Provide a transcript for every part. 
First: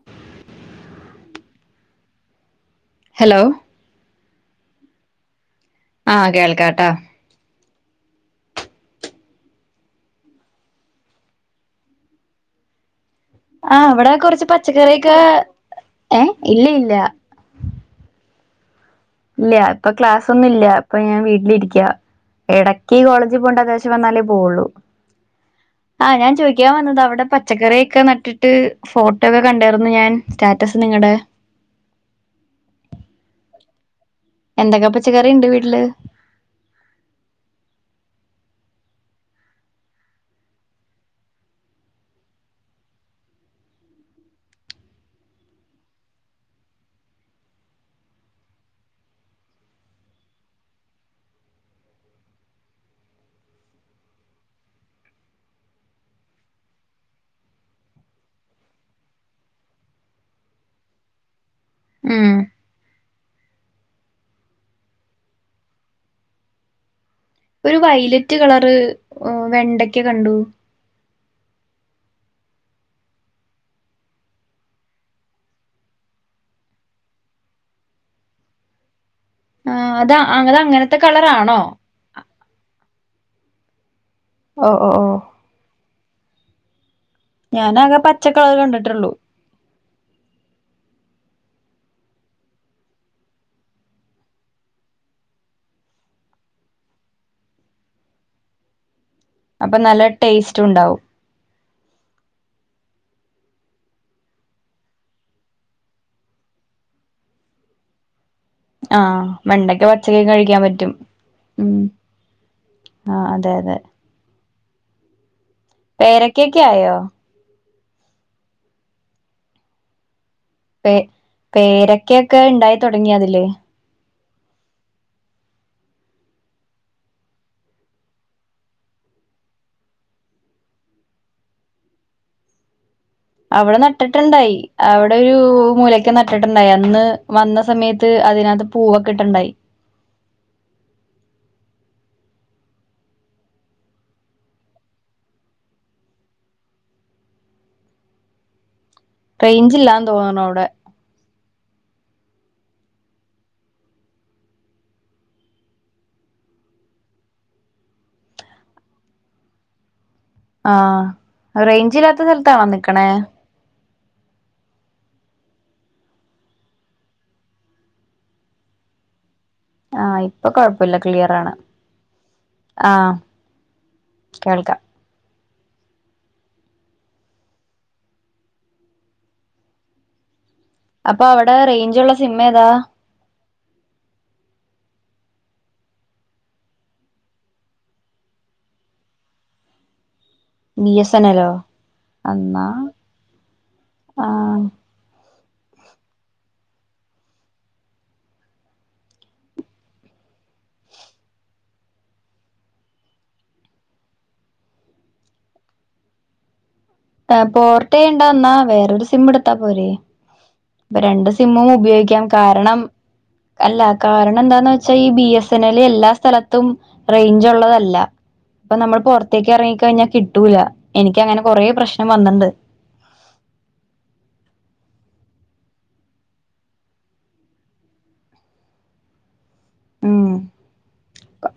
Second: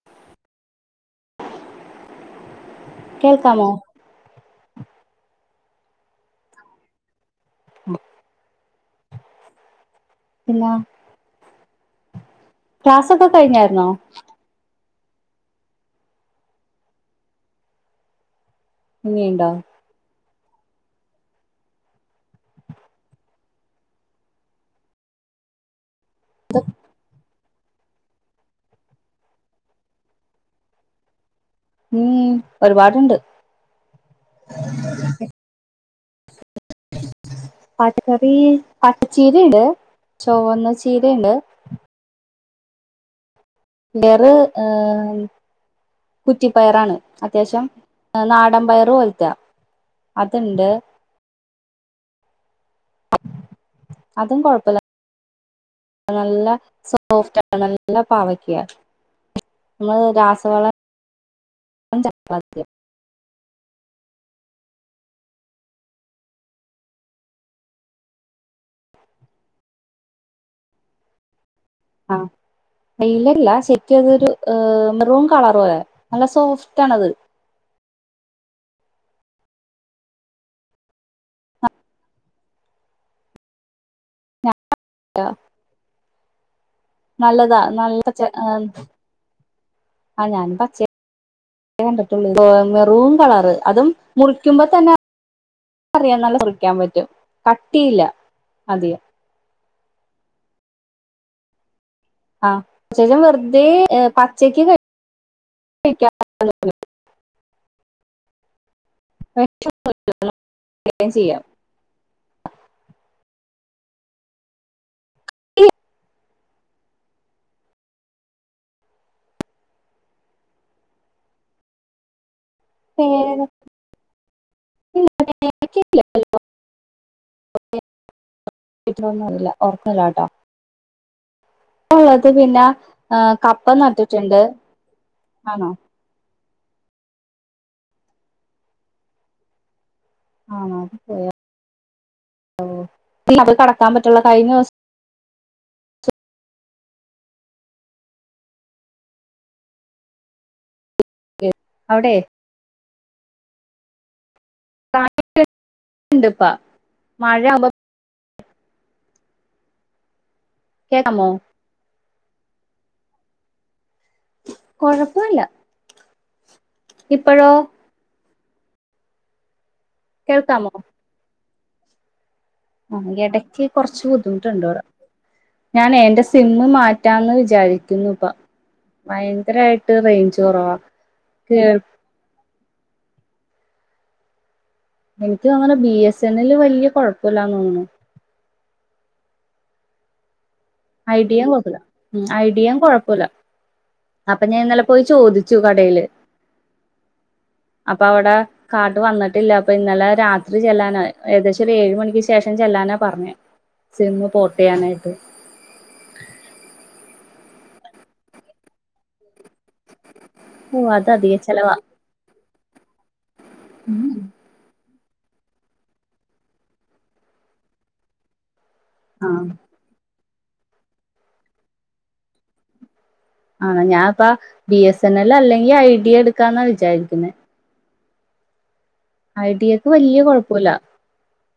[inaudible] Hello കേൾക്കാമോ ആഹ് കേൾക്കാട്ടാ ഉം ഇല്ല ക്ലസ് ഒക്കെ കിഴിഞ്ഞ ആഹ് ഇവിടെ കുറച്ച് പച്ചക്കറിയൊക്കെ ഏഹ് ഇല്ല ഇല്ല ഇനിയുണ്ടോ ഇല്ല ഇപ്പൊ ക്ലാസ് ഒന്നുല്ല അപ്പൊ ഞാൻ വീട്ടിലിരിക്കാ ഇടക്ക് കോളേജ് പോണ്ട അത്യാവശ്യം വന്നാലേ പോവുള്ളു ആഹ് ഞാൻ ചോയ്ക്കാൻ വന്നത് അവിടെ പ പച്ചക്കറിയൊക്കെ നട്ടിട്ട് ഫോട്ടോ ഒക്കെ കണ്ടാരുന്നു ഞാൻ സ്റ്റാറ്റസ് നിങ്ങടെ ഉം ഒരുപാടുണ്ട് എന്തൊക്കെ പച്ചക്കറി ഉണ്ട് വീട്ടില് പച്ചക്കറി പച്ചച്ചീരണ്ട് ചുവന്ന ചീരണ്ട് വേറെ ഏഹ് കുറ്റിപ്പയറാണ് അത്യാവശ്യം നാടം. പയറ് പോൽത്ത അത്ണ്ട് അതും കൊഴപ്പല്ല നല്ല സോഫ്റ്റാ നല്ല പാവക്ക നമ്മള് രാസവള ച [unintelligible] ഒരു വൈലറ്റ് കളറ് വെണ്ടക്ക കണ്ടു ആ [unintelligible] ലല്ല ശരിക്കും അതൊരു മെറൂൺ കളറ് പോല നല്ല സോഫ്റ്റ് ആണത് ആ അത [unintelligible] അങ്ങനത്തെ കളറാണോ ഓ ഓ ഓ നല്ലതാ ഞാനാകെ നല്ല ച പച്ച കളർ കണ്ടിട്ടുള്ളൂ ആ ഞാനും പചെ, കണ്ടിട്ടോള്ളൂ മെറൂം കളറ് അതും മുറിക്കുമ്പോ തന്നെ അറിയാം നല്ല മുറിക്കാൻ പറ്റും കട്ടിയില്ല അതിയം അപ്പം നല്ല ടേസ്റ്റ് ഉണ്ടാവും ആ ശേഷം വെർതെ പച്ചക്ക് കഴി [unintelligible] ആ വെണ്ടക്കെ പച്ചക്ക് കഴിക്കാൻ പറ്റും വേണ്ടിയും ചെയ്യാം ഉം ആ അതെ അതെ പേരക്കെക്കായോ പെ പേരെക്കെക്കെ ഇണ്ടായി തുടങ്ങി പേര അതില് [unintelligible] [unintelligible] ട്ടാ ഉള്ളത് പിന്ന അവടെ നട്ട്ട്ട്ണ്ടായി അവടെ ഒരു ആണോ മൂല ക്ക് നട്ടിട്ടുണ്ടായി അന്ന് വന്ന സമയത്ത് അതിനകത്ത് പൂവൊക്കെ ഇട്ട്ണ്ടായി ആണോ [unintelligible] അത് കടക്കാൻ പറ്റ്ണ്ള്ള കഴിഞ്ഞ ദിവസ റൈഞ്ച് ഇല്ലാന്ന് തോന്ന്ണ് അവ്ട അവ്ടെ [unintelligible] ണ്ട്പ്പ മഴയാവുമ്പ കേക്കാമോ ആഹ് റൈഞ്ച് ഇല്ലാത്ത സ്ഥലത്താണോ നിക്ക്ണേ കൊഴപ്പല്ല ഇപ്പഴോ ആ ഇപ്പൊ കേൾക്കാമോ കൊഴപ്പല്ല ക്ലിയറാണ് ആ ഹ് എടക്ക് കൊർച്ച് ബുദ്ധിമുട്ടുണ്ട് കേൾക്കാം വടെ ഞാനെ എന്റെ സിമ്മ് മാറ്റാന്ന് വിജാരിക്കുന്നു ഇപ്പ ഭയങ്കരായിട്ട് റൈഞ്ച് കൊറവാ അപ്പൊ അവടെ റൈഞ്ച് ഉള്ള സിമ്മ് ഏതാ എനിക്ക് തോന്നുണ് ബി എസ് എൻ എൽ വല്ല്യ കൊഴപ്പല്ലാന്ന് തോന്നുന്നു ബി എസ് എൻ ഐഡിയം എല്ലോ കൊഴപ്പല്ല എന്നാ ഐഡിയം കൊഴ പ്പല്ല അപ്പ ഞാൻ ആഹ് ഇന്നലെ പോയി ചോദിച്ചു കടെല് [inaudible] അപ്പ അവടെ കാർട് വന്നിട്ടില്ല അപ്പൊ ഇന്നലെ രാത്രി ചെല്ലാനാ ഏകദേശം ഒരു ഏഴ് മണിക്ക് ശേഷം ചെല്ലാനാ പർഞ്ഞേ സിമ്മ് പോർട്ട് ചെയ്യാനായിട്ട് പോർട്ട് ചെയ്യണ്ട ന്നാ വേറൊരു സിമ്മ് ഇട്ത്താ പോരെ ഓ ഇപ്പ അത് രണ്ട് അധിക സിമ്മും ചെലവാ ഉപയോഗിക്കാം കാരണം അല്ല കാരണം എന്താന്ന് വെ ച്ച ഈ ബി എസ് എൻ എൽ എല്ലാ സ്ഥലത്തും റൈഞ്ച് ഉള്ളതല്ല അപ്പ നമ്മള് ആഹ് പൊർത്തേക്ക് എറങ്ങി കഴിഞ്ഞാ കിട്ടൂല എനിക്ക് അങ്ങനെ കൊറെ പ്രശ്നം വന്ന്ണ്ട് ആണ് ഞാപ്പ ബി എസ് എൻ എൽ അല്ലെങ്കി ഐ ഡി എ എടുക്കാന്ന വിചാരിക്കുന്നെ ഐ ടി എക്ക് വല്ല്യ കൊഴപ്പല്ല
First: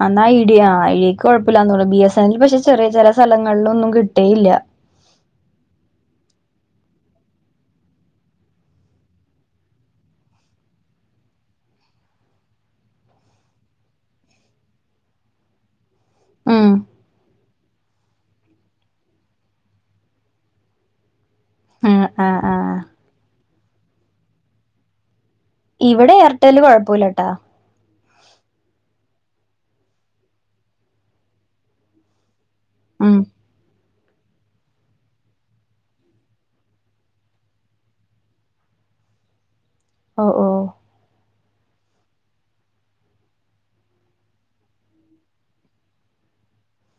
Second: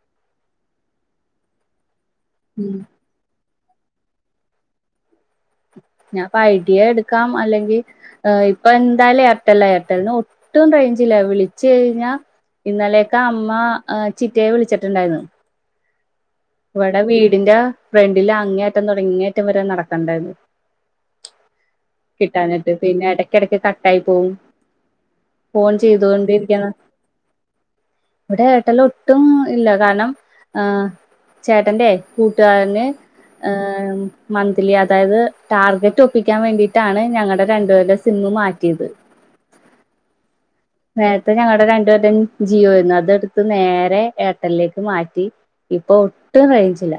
അന്നാ ഐഡിയ ഐഡിയക്ക് കൊഴപ്പില്ലാന്ന് തോന്നുണു ബി എസ് എൻ എൽ പക്ഷെ ഉം ചെറിയ ചെറി സ്ഥലങ്ങളിലൊന്നും കിട്ടേയില്ല ഞാപ്പൊ ഐഡിയ എടുക്കാം അല്ലെങ്കി ഹ് ഇപ്പൊന്തായാലും എയർടെല്ലാ എയർടെല്ലിനു ഒട്ടും റൈഞ്ചില്ല വിളിച്ചു കഴിഞ്ഞാ ഇന്നലെയൊക്കെ അമ്മ ഹ് ചിറ്റയെ വിളിച്ചിട്ടുണ്ടായിരുന്നു ഉം വടെ വീടിന്റെ ഫ്രണ്ടില് അങ്ങേഅറ്റം തൊടങ്ങി ഇങ്ങേയറ്റം വരെ നടക്കണ്ടായിരുന്നു. ആഹ് ആഹ് കിട്ടാഞ്ഞിട്ട് ആഹ് പിന്നെ എടക്കെടക്ക് കട്ടായി പോവും ഫോൺ ഇവിടെ എയർടെല് ചെയ്തോണ്ടിരിക്കാണ് കൊഴപ്പൂല്ലട്ടാ ഇവിടെ ഏർടെല്ല് ഒട്ടും ഇല്ല കാരണം ആ ചേട്ടന്റെ കൂട്ടുകാരന് ഉം ഏഹ് ഉം മന്ത്ലി അതായത് ടാർജറ്റ് ഒപ്പിക്കാൻ വേണ്ടിട്ടാണ് ഞങ്ങടെ രണ്ടുപേരുടെ സിമ്മ് മാറ്റിയത് ഒ ഓ നേരത്തെ ഞങ്ങടെ രണ്ടു പേരുടെയും ജിയോ ആയിരുന്നു അതെടുത്ത് നേരെ എയർടെല്ലിലേക്ക് മാറ്റി. ഇപ്പൊ ഒട്ടും റൈഞ്ചില്ല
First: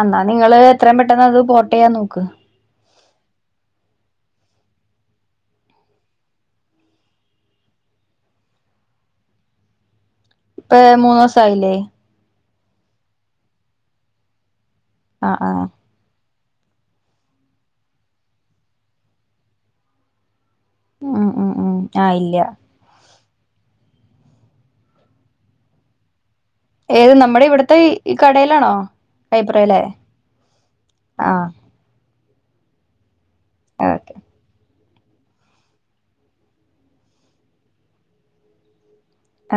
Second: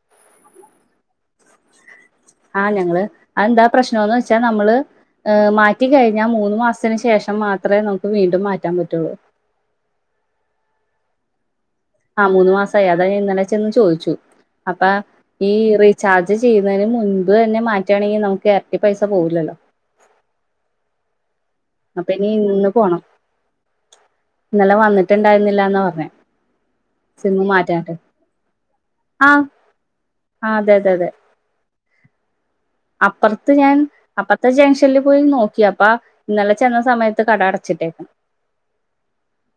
അന്നാ നിങ്ങള് എത്രയും പെട്ടെന്ന് അത് പോർട്ടെയ്യാൻ നോക്ക് ആ ഞങ്ങള് അതെന്താ പ്രശ്നോന്ന് വെച്ചാ നമ്മള് ഏ മാറ്റികഴിഞ്ഞാ മൂന്നു മാസത്തിന് ശേഷം മാത്രേ നമുക്ക് വീണ്ടും മാറ്റാൻ പറ്റുള്ളൂ ഇപ്പ് മൂന്നു മാസായില്ലേ? ആ മൂന്ന് മാസായി അതാ ഞാൻ ഇന്നലെ ചെന്ന് ചോയിച്ചു അപ്പ ആഹ് ഈ ആഹ് റി ചാർജ് ചെയ്യുന്നതിന് മുൻപ് തന്നെ മാറ്റാണെങ്കി നമുക്ക് എരട്ടി പൈസ പോകൂല്ലല്ലോ ഉം ഉം ഉം അപ്പൊ ആഹ് ഇനി ഇല്ല ഇന്ന് പോണം ഇന്നലെ വന്നിട്ടുണ്ടായിരുന്നില്ലാന്ന പറഞ്ഞെ ഏത് നമ്മുടെ സിമ്മ് ഇവിടുത്തെ മാറ്റാനായിട്ട് ഈ കടയിലാണോ ആ ലൈബ്രറിയിലെ ആ അതെ അതെ ആ അപ്പറത്ത് ഞാൻ ഓക്കെ അപ്പറ ത്തെ ജംഗ്ഷനിൽ പോയി നോക്കി അപ്പ ഇന്നലെ ചെന്ന സമയത്ത് കട അടച്ചിട്ടേക്ക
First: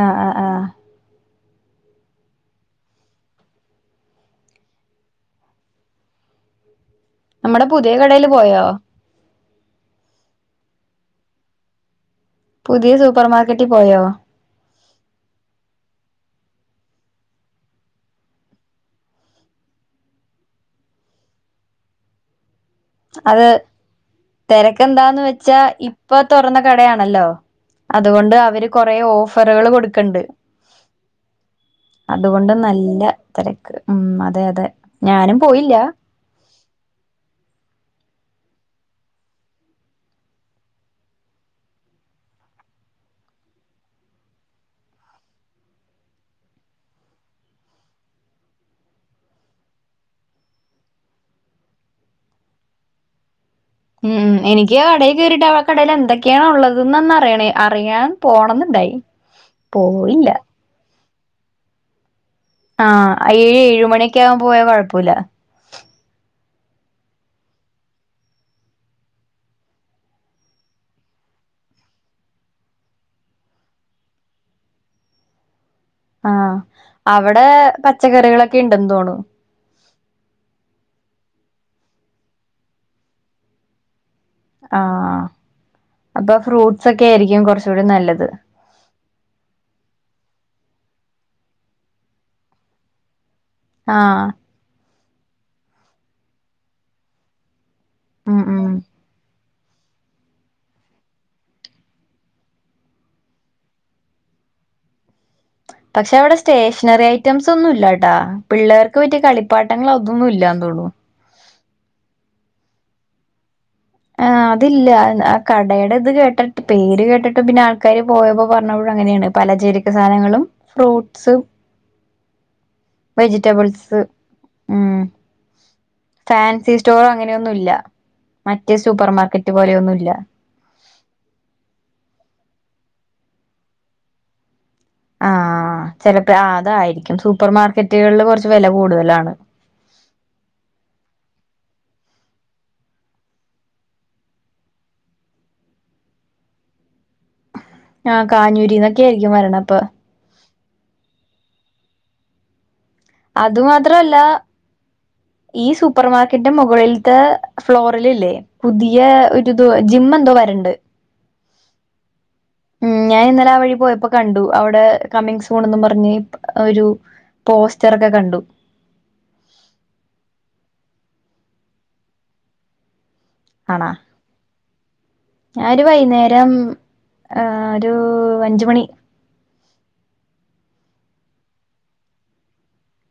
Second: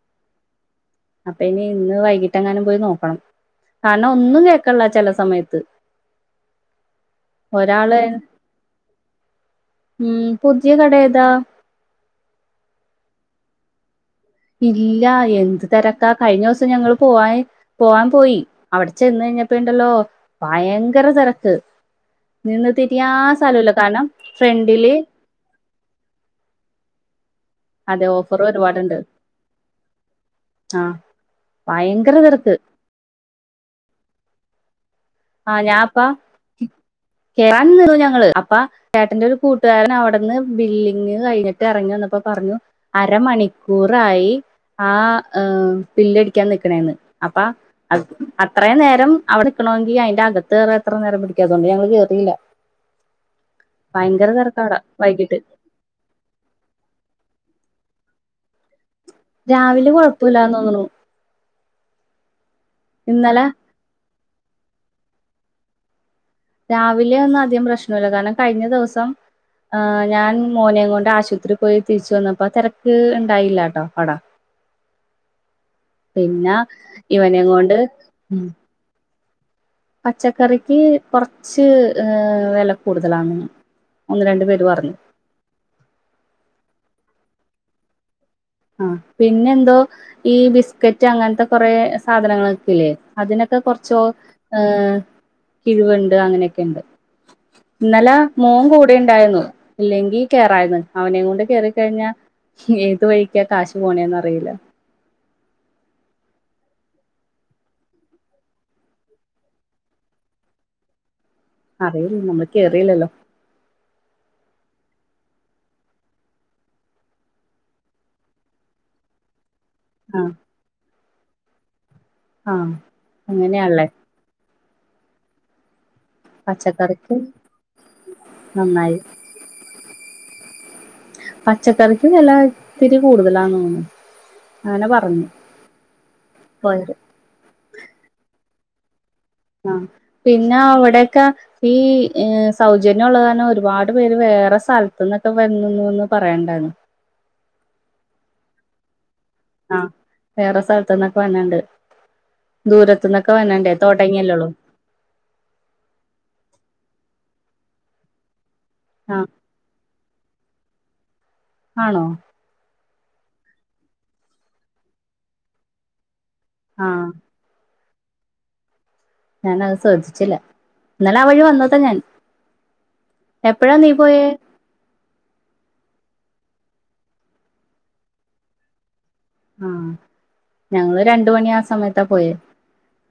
ആ ആ ആ അപ്പൊ ഇനി ഇന്ന് വൈകിട്ട് എങ്ങാനും പോയി നോക്കണം കരണം ഒന്നും കേക്ണില്ല ചെല സമയത്ത് നമ്മുടെ പുതിയ ഒരാള് കടയില് പോയോ? ഉം പുതിയ കട ഏതാ? പുതിയ സൂപ്പർ മാർക്കറ്റിൽ പോയോ? ഇല്ല എന്ത് തെരക്കാ കഴിഞ്ഞോസം ഞങ്ങള് പോവാ പോകാൻ പോയി അവിടെ ചെന്ന് കയ്ഞ്ഞപ്പണ്ടല്ലോ ഭയങ്കര തെരക്ക് നിന്ന് തി അത് തെരക്കെന്താന്ന് വെച്ചാ ഇപ്പൊ തുറന്ന കടയാണല്ലോ. അതെ അതുകൊണ്ട് ഓഫർ അവര് കൊറേ ഒരുപാടുണ്ട് ഓഫറേള് കൊടുക്കണ്ട് ആ ഭയങ്കര അതുകൊണ്ട് തെരക്ക് നല്ല തെരക്ക് ഉം അതെ അതെ ഞാനും ആ പോയില്ല ഞാൻപ്പാ [inaudible] കേറാൻ നിന്നു ഞങ്ങള് അപ്പ ചേട്ടന്റെ ഒരു കൂട്ടുകാരൻ അവിടുന്ന് ബില്ലിങ്ങ് കഴിഞ്ഞിട്ട് ഇറങ്ങി വന്നപ്പോ പറഞ്ഞു അരമണിക്കൂറായി ആ ഏ ബില്ലടിക്കാൻ നിക്കണേന്ന് അപ്പ അഹ് അത്രേം നേരം അവിടെക്കണോ ഈ അയിന്റെ അകത്ത് കേറാൻ എത്ര നേരം പിടിക്കും അതോണ്ട് ഞങ്ങള് കേറീല്ല. ഉം തിരക്കാട എനിക്ക് കടയിൽ വൈകിട്ട് കേറിയിട്ടാ വ കടയില് എന്തൊക്കെയാണ് ഉള്ളതൊന്നെന്ന് അറിയണെ അറിയാൻ പോണംന്നുണ്ടായിനി. രാവിലെ കൊഴപ്പല്ലാന്ന് തോന്നണു ആഹ് ഏഴ് ഏഴുമണിയൊക്കെകാ കു പോയ കുഴപ്പല്ല രാവിലെ ഒന്നും അധികം പ്രശ്നല്ല. കാരണം കഴിഞ്ഞ ദിവസം ആഹ് ഞാൻ മോനെയും കൊണ്ട് ആശുത്രി പോയി തിരിച്ചു വന്നപ്പോ തെരക്ക്., ഇണ്ടായില്ലാട്ടോ അവ്ടേ പിന്നെ ആഹ് അവിടെ ഇവനെയും കൊണ്ട് പച്ചക്കറികളൊക്കെ ഇൻ എന്തോണോ പച്ചക്കറിക്ക് കുറച്ച് ഏ വെല കൂടുതലാന്നുണു ആഹ് അപ്പം ഫ്രൂട്ട്സൊക്കെ യിരിക്കും കുർച്ചൂടിം നല്ലത് ആഹ് പിന്നെന്തോ ഈ ബിസ്കറ്റ് അങ്ങൻത്തെ കൊറേ സാധനങ്ങളൊക്കൂ ല്ലേ അതിനൊക്കെ കുർച്ചോ ആഹ് ഏ കിഴിവ്ണ്ട് അങ്ങനെക്കെണ്ട് ഇന്നലെ ഉം മോം ഉം കൂടെ ണ്ടായിരുന്നു. ഇല്ലെങ്കി കേറായിരുന്നു അവനെ കൊണ്ട് കേറിക്കഴിഞ്ഞാ ഏത് വഴി ക്കാ കാശ് പോണേന്നറിയില്ല പക്ഷെ അവിടെ സ്റ്റേഷനറി ഐറ്റംസ് ഒന്നും ഇല്ലട്ടാ. പിള്ളേർക്ക് പറ്റിയ കളിപ്പാട്ടങ്ങള് അതൊന്നും ഇല്ലാ തൊള്ളൂ അറിയില്ല നമ്മള് കേറീല്ലല്ലോ ആഹ് അതില്ല ആ കടയുടെ ഇത് കേട്ടിട്ട് പേര് കേട്ടിട്ട് പിന്നെ ആൾക്കാര് പോയപ്പോ പറഞ്ഞൗ അങ്ങനേണ് പലചരക്ക് ആ സാനങ്ങളും ഫ്രൂട്ട്സും ആ അങ്ങനെയാള്ളേ വെജിറ്റബിൾസ് ഉം ഫാൻസി സ്റ്റോറ് പച്ചക്കറിക്ക് അങ്ങനെയൊന്നുല്ല മറ്റേ നന്നായി സൂപ്പർ മാർക്കറ്റ് പോലെയൊന്നുല്ല പച്ചക്കറിക്ക് വെല ഇത്തിരി കൂടുതലാന്ന് തോന്നുന്നു. അങ്ങനെ പ ആഹ് ചെലപ്പ ആ അതായിരിക്കും സൂപ്പർ മാർക്കറ്റ്കള്ല് കൊർച്ച് വെല കൂടുതലാണ് ആഹ് പിന്നെ അവിടൊക്കെ ഈ സൗജന്യ ള്ളത് കാരണം ഒരുപാട് പേര് വേറെ സൽത്ത്ന്നൊക്കെ വന്നുന്നൂന്ന് പറയണ്ടായിരുന്നു ആഹ് കാഞ്ഞൂരിന്നൊക്കെയായിരിക്കും വര്ണപ്പാ ആഹ് വേറെ സൽത്ത്ന്നൊക്കെ വന്ണ്ട് ദൂരത്ത്ന്നൊക്കെ അത് വന്ണ്ട് മാത്രല്ല തൊടങ്ങില്ലേള്ളു ഈ സൂപ്പർ മാർക്കറ്റിന്റെ മുകളിൽത്തെ ഫ്ലോറില് ല്ലേ പുതിയ ആഹ് ഒ ത് ഒ ജിംമ്മ് എന്തോ വര്ണ്ട് ആണോ ഉം ഞാനിന്നലെ ആ വഴി പോയപ്പോ കണ്ടു. അവ്ടെ കമിങ് സൂണെന്നും പറഞ്ഞ് ഒരു ആഹ് പോസ്റ്ററൊക്കെ കണ്ടു ഞാനത് ശ്രദ്ധിച്ചില്ല. ഇന്നലെ ആ വഴി വന്നതാ ഞാൻ എപ്പഴാ നീ പോയേ ഞാഒരു വൈന്നേരം ആ ഒരു അഞ്ച് മണി ആഹ് ഞങ്ങള് രണ്ട് മണിയാ സമയത്താ പോയേ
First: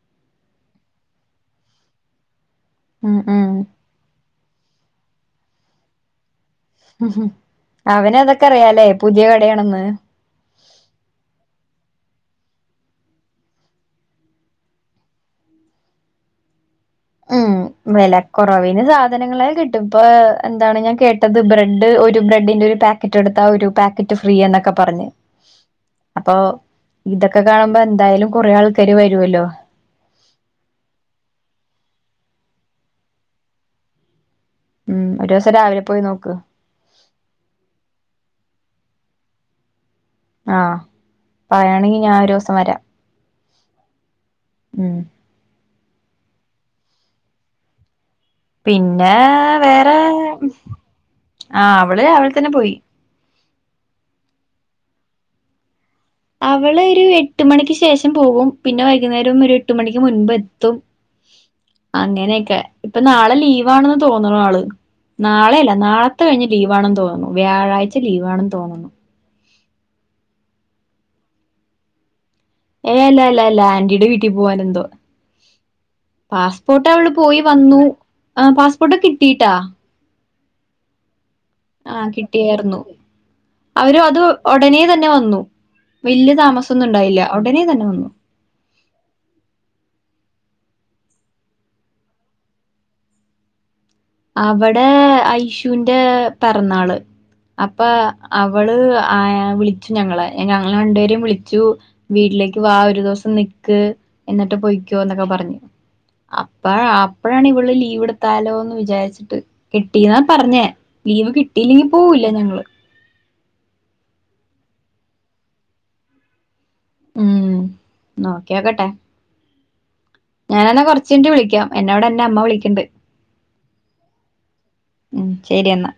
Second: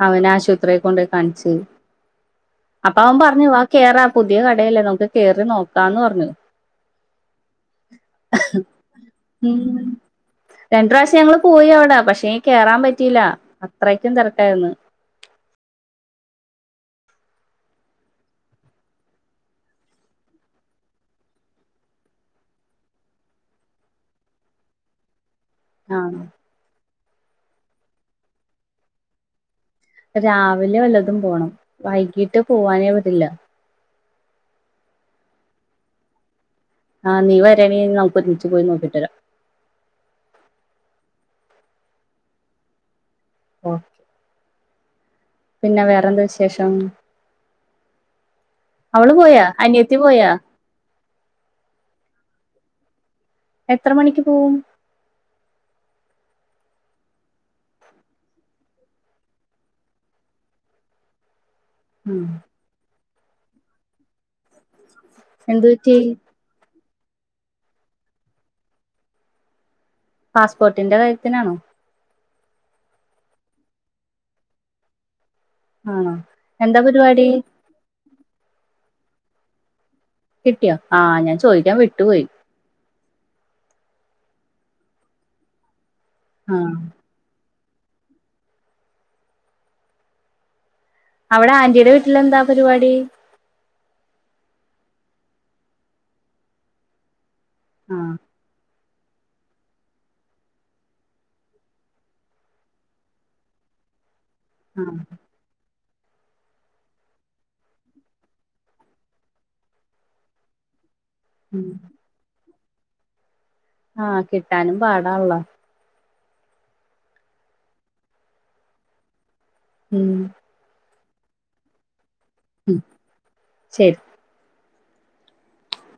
അവനാശുത്രി കൊണ്ട് കാണിച്ച് അപ്പ വൻ ഉം ഉം പർഞ്ഞ് വാ കേറാ പുതിയ കടയല്ലേ നമുക്ക് കേറി നോക്കാന്ന് പറഞ് ഹ് ഹും അവനതൊക്കെ അറിയാലേ പുതിയ കടയാണെന്ന് ഉം രണ്ട് റാശ്യം ഞങ്ങള് പോയി അവിടെ പക്ഷെ ങ്കി കേറാൻ പറ്റിയില്ല അത്രയ്ക്കും തെരക്കായിര്ന്ന് ഉം വെലക്കൊറവിന് സാധനങ്ങളെ കിട്ടും ഇപ്പൊ എന്താണ് ഞാൻ കേട്ടത് ബ്രെഡ് ഒരു ബ്രെഡിന്റെ ഒരു പാക് ക്കറ്റ് എടുത്താ ഒരു പാക്കറ്റ് ഫ്രീ യെന്നൊക്കെ പറഞ്ഞ് ആഹ് അപ്പൊ ഇതൊക്കെ കാണുമ്പോ എന്തായാലും കൊറെ ആൾക്കാര് വരുവല്ലോ രാവിലെ വല്ലതും പോണം വൈകീട്ട് പോവാനേഇത്ല്ല ഉം ഒരോസം രാവിലെ പോയി നോക്ക് ആഹ് നീ വരാണങ്കി നമുക്ക് ഒരുമിച്ച് പോയി നോക്കിട്ട് വരാം ആഹ് പറയായാണെങ്കി ഞാൻ ഒരൂസം വരാം ഓഹ് ഉം പിന്നെ വേറെന്ത വിശേഷം പിന്നേ.. അവള് പോയാ വേറെ... അനിയത്തി പോയാ ആ അവള് രാവിലെ തന്നെ പോയി എത്ര മണിക്ക് പോവും അവളൊരു എട്ട് മണിക്ക് ശേഷം പോവും പിന്നെ വൈകുന്നേരം ഒര് എട്ട് മണിക്ക് മുൻപെത്തും അങ്ങനെയെക്കെ ഇപ്പ നാളെ ലീവാണെന്ന് തോന്ന്ണു ആള് എന്ത് നാളെയല്ല പറ്റി നാളത്തെ കഴിഞ്ഞിട്ട് ലീവാണെന്ന് തോന്നുന്നു വ്യാഴാഴ്ച ലീവണെന്ന് തോന്നുന്നു പാസ്പോർട്ടിന്റെ കാര്യത്തിനാണോ ഏയ്ല്ലാല്ലാല്ല ആന്റീടെ വീട്ടി പോവാനെന്തോ ആണോ എന്താ പാസ്പോർട്ടവള് പരിപാടി പോയി വന്നു ആ പാസ്പോർട്ട് കിട്ടിട്ടാ കിട്ടിയോ ആ ഞാൻ ചോദിക്കാൻ വിട്ടു പോയി ഏർന്നു അവരുവത്, ഒടനെ തന്നെ വന്നു വല്യ ആ താമസൊന്നുണ്ടായില്ല. ഒടനെ തന്നെ വന്നു. അവിടാന്റിടെ വീട്ടിലെന്താ പരിപാടി അവിടെ ഐശൂന്റെ പെറന്നാള്. അപ്പൊ ആ അവള് അയാ വിളിച്ചു ഞങ്ങളെ, ഞങ്ങളെ രണ്ടുപേരെയും വിളിച്ചു. വീട്ടിലേക്ക് വാ ഒരു ദെവസം നിക്ക്. എന്നിട്ട് ആ പൊയ്ക്യോന്നൊക്കെ പറഞ്ഞ് അപ്പ അപ്പഴാണിവിള് ലീവ്ടുത്താലോന്ന് വി ചാരിച്ചിട്ട് കിട്ടിന്നാ പറഞ്ഞേ ലീവ് കിട്ടിയില്ലെങ്കി പോവൂല്ല ഞങ്ങള് ആഹ് കിട്ടാനും പാടാള്ളൊ ഉം നോക്കിയോക്കട്ടെ ഉം ഞാനന്നാ കൊറച്ചാട്ട് വിളിക്കാം എന്നേവിടെന്റമ്മ ഉം വിളിക്കണ്ട് ശരി ഉം ശരി എന്നാ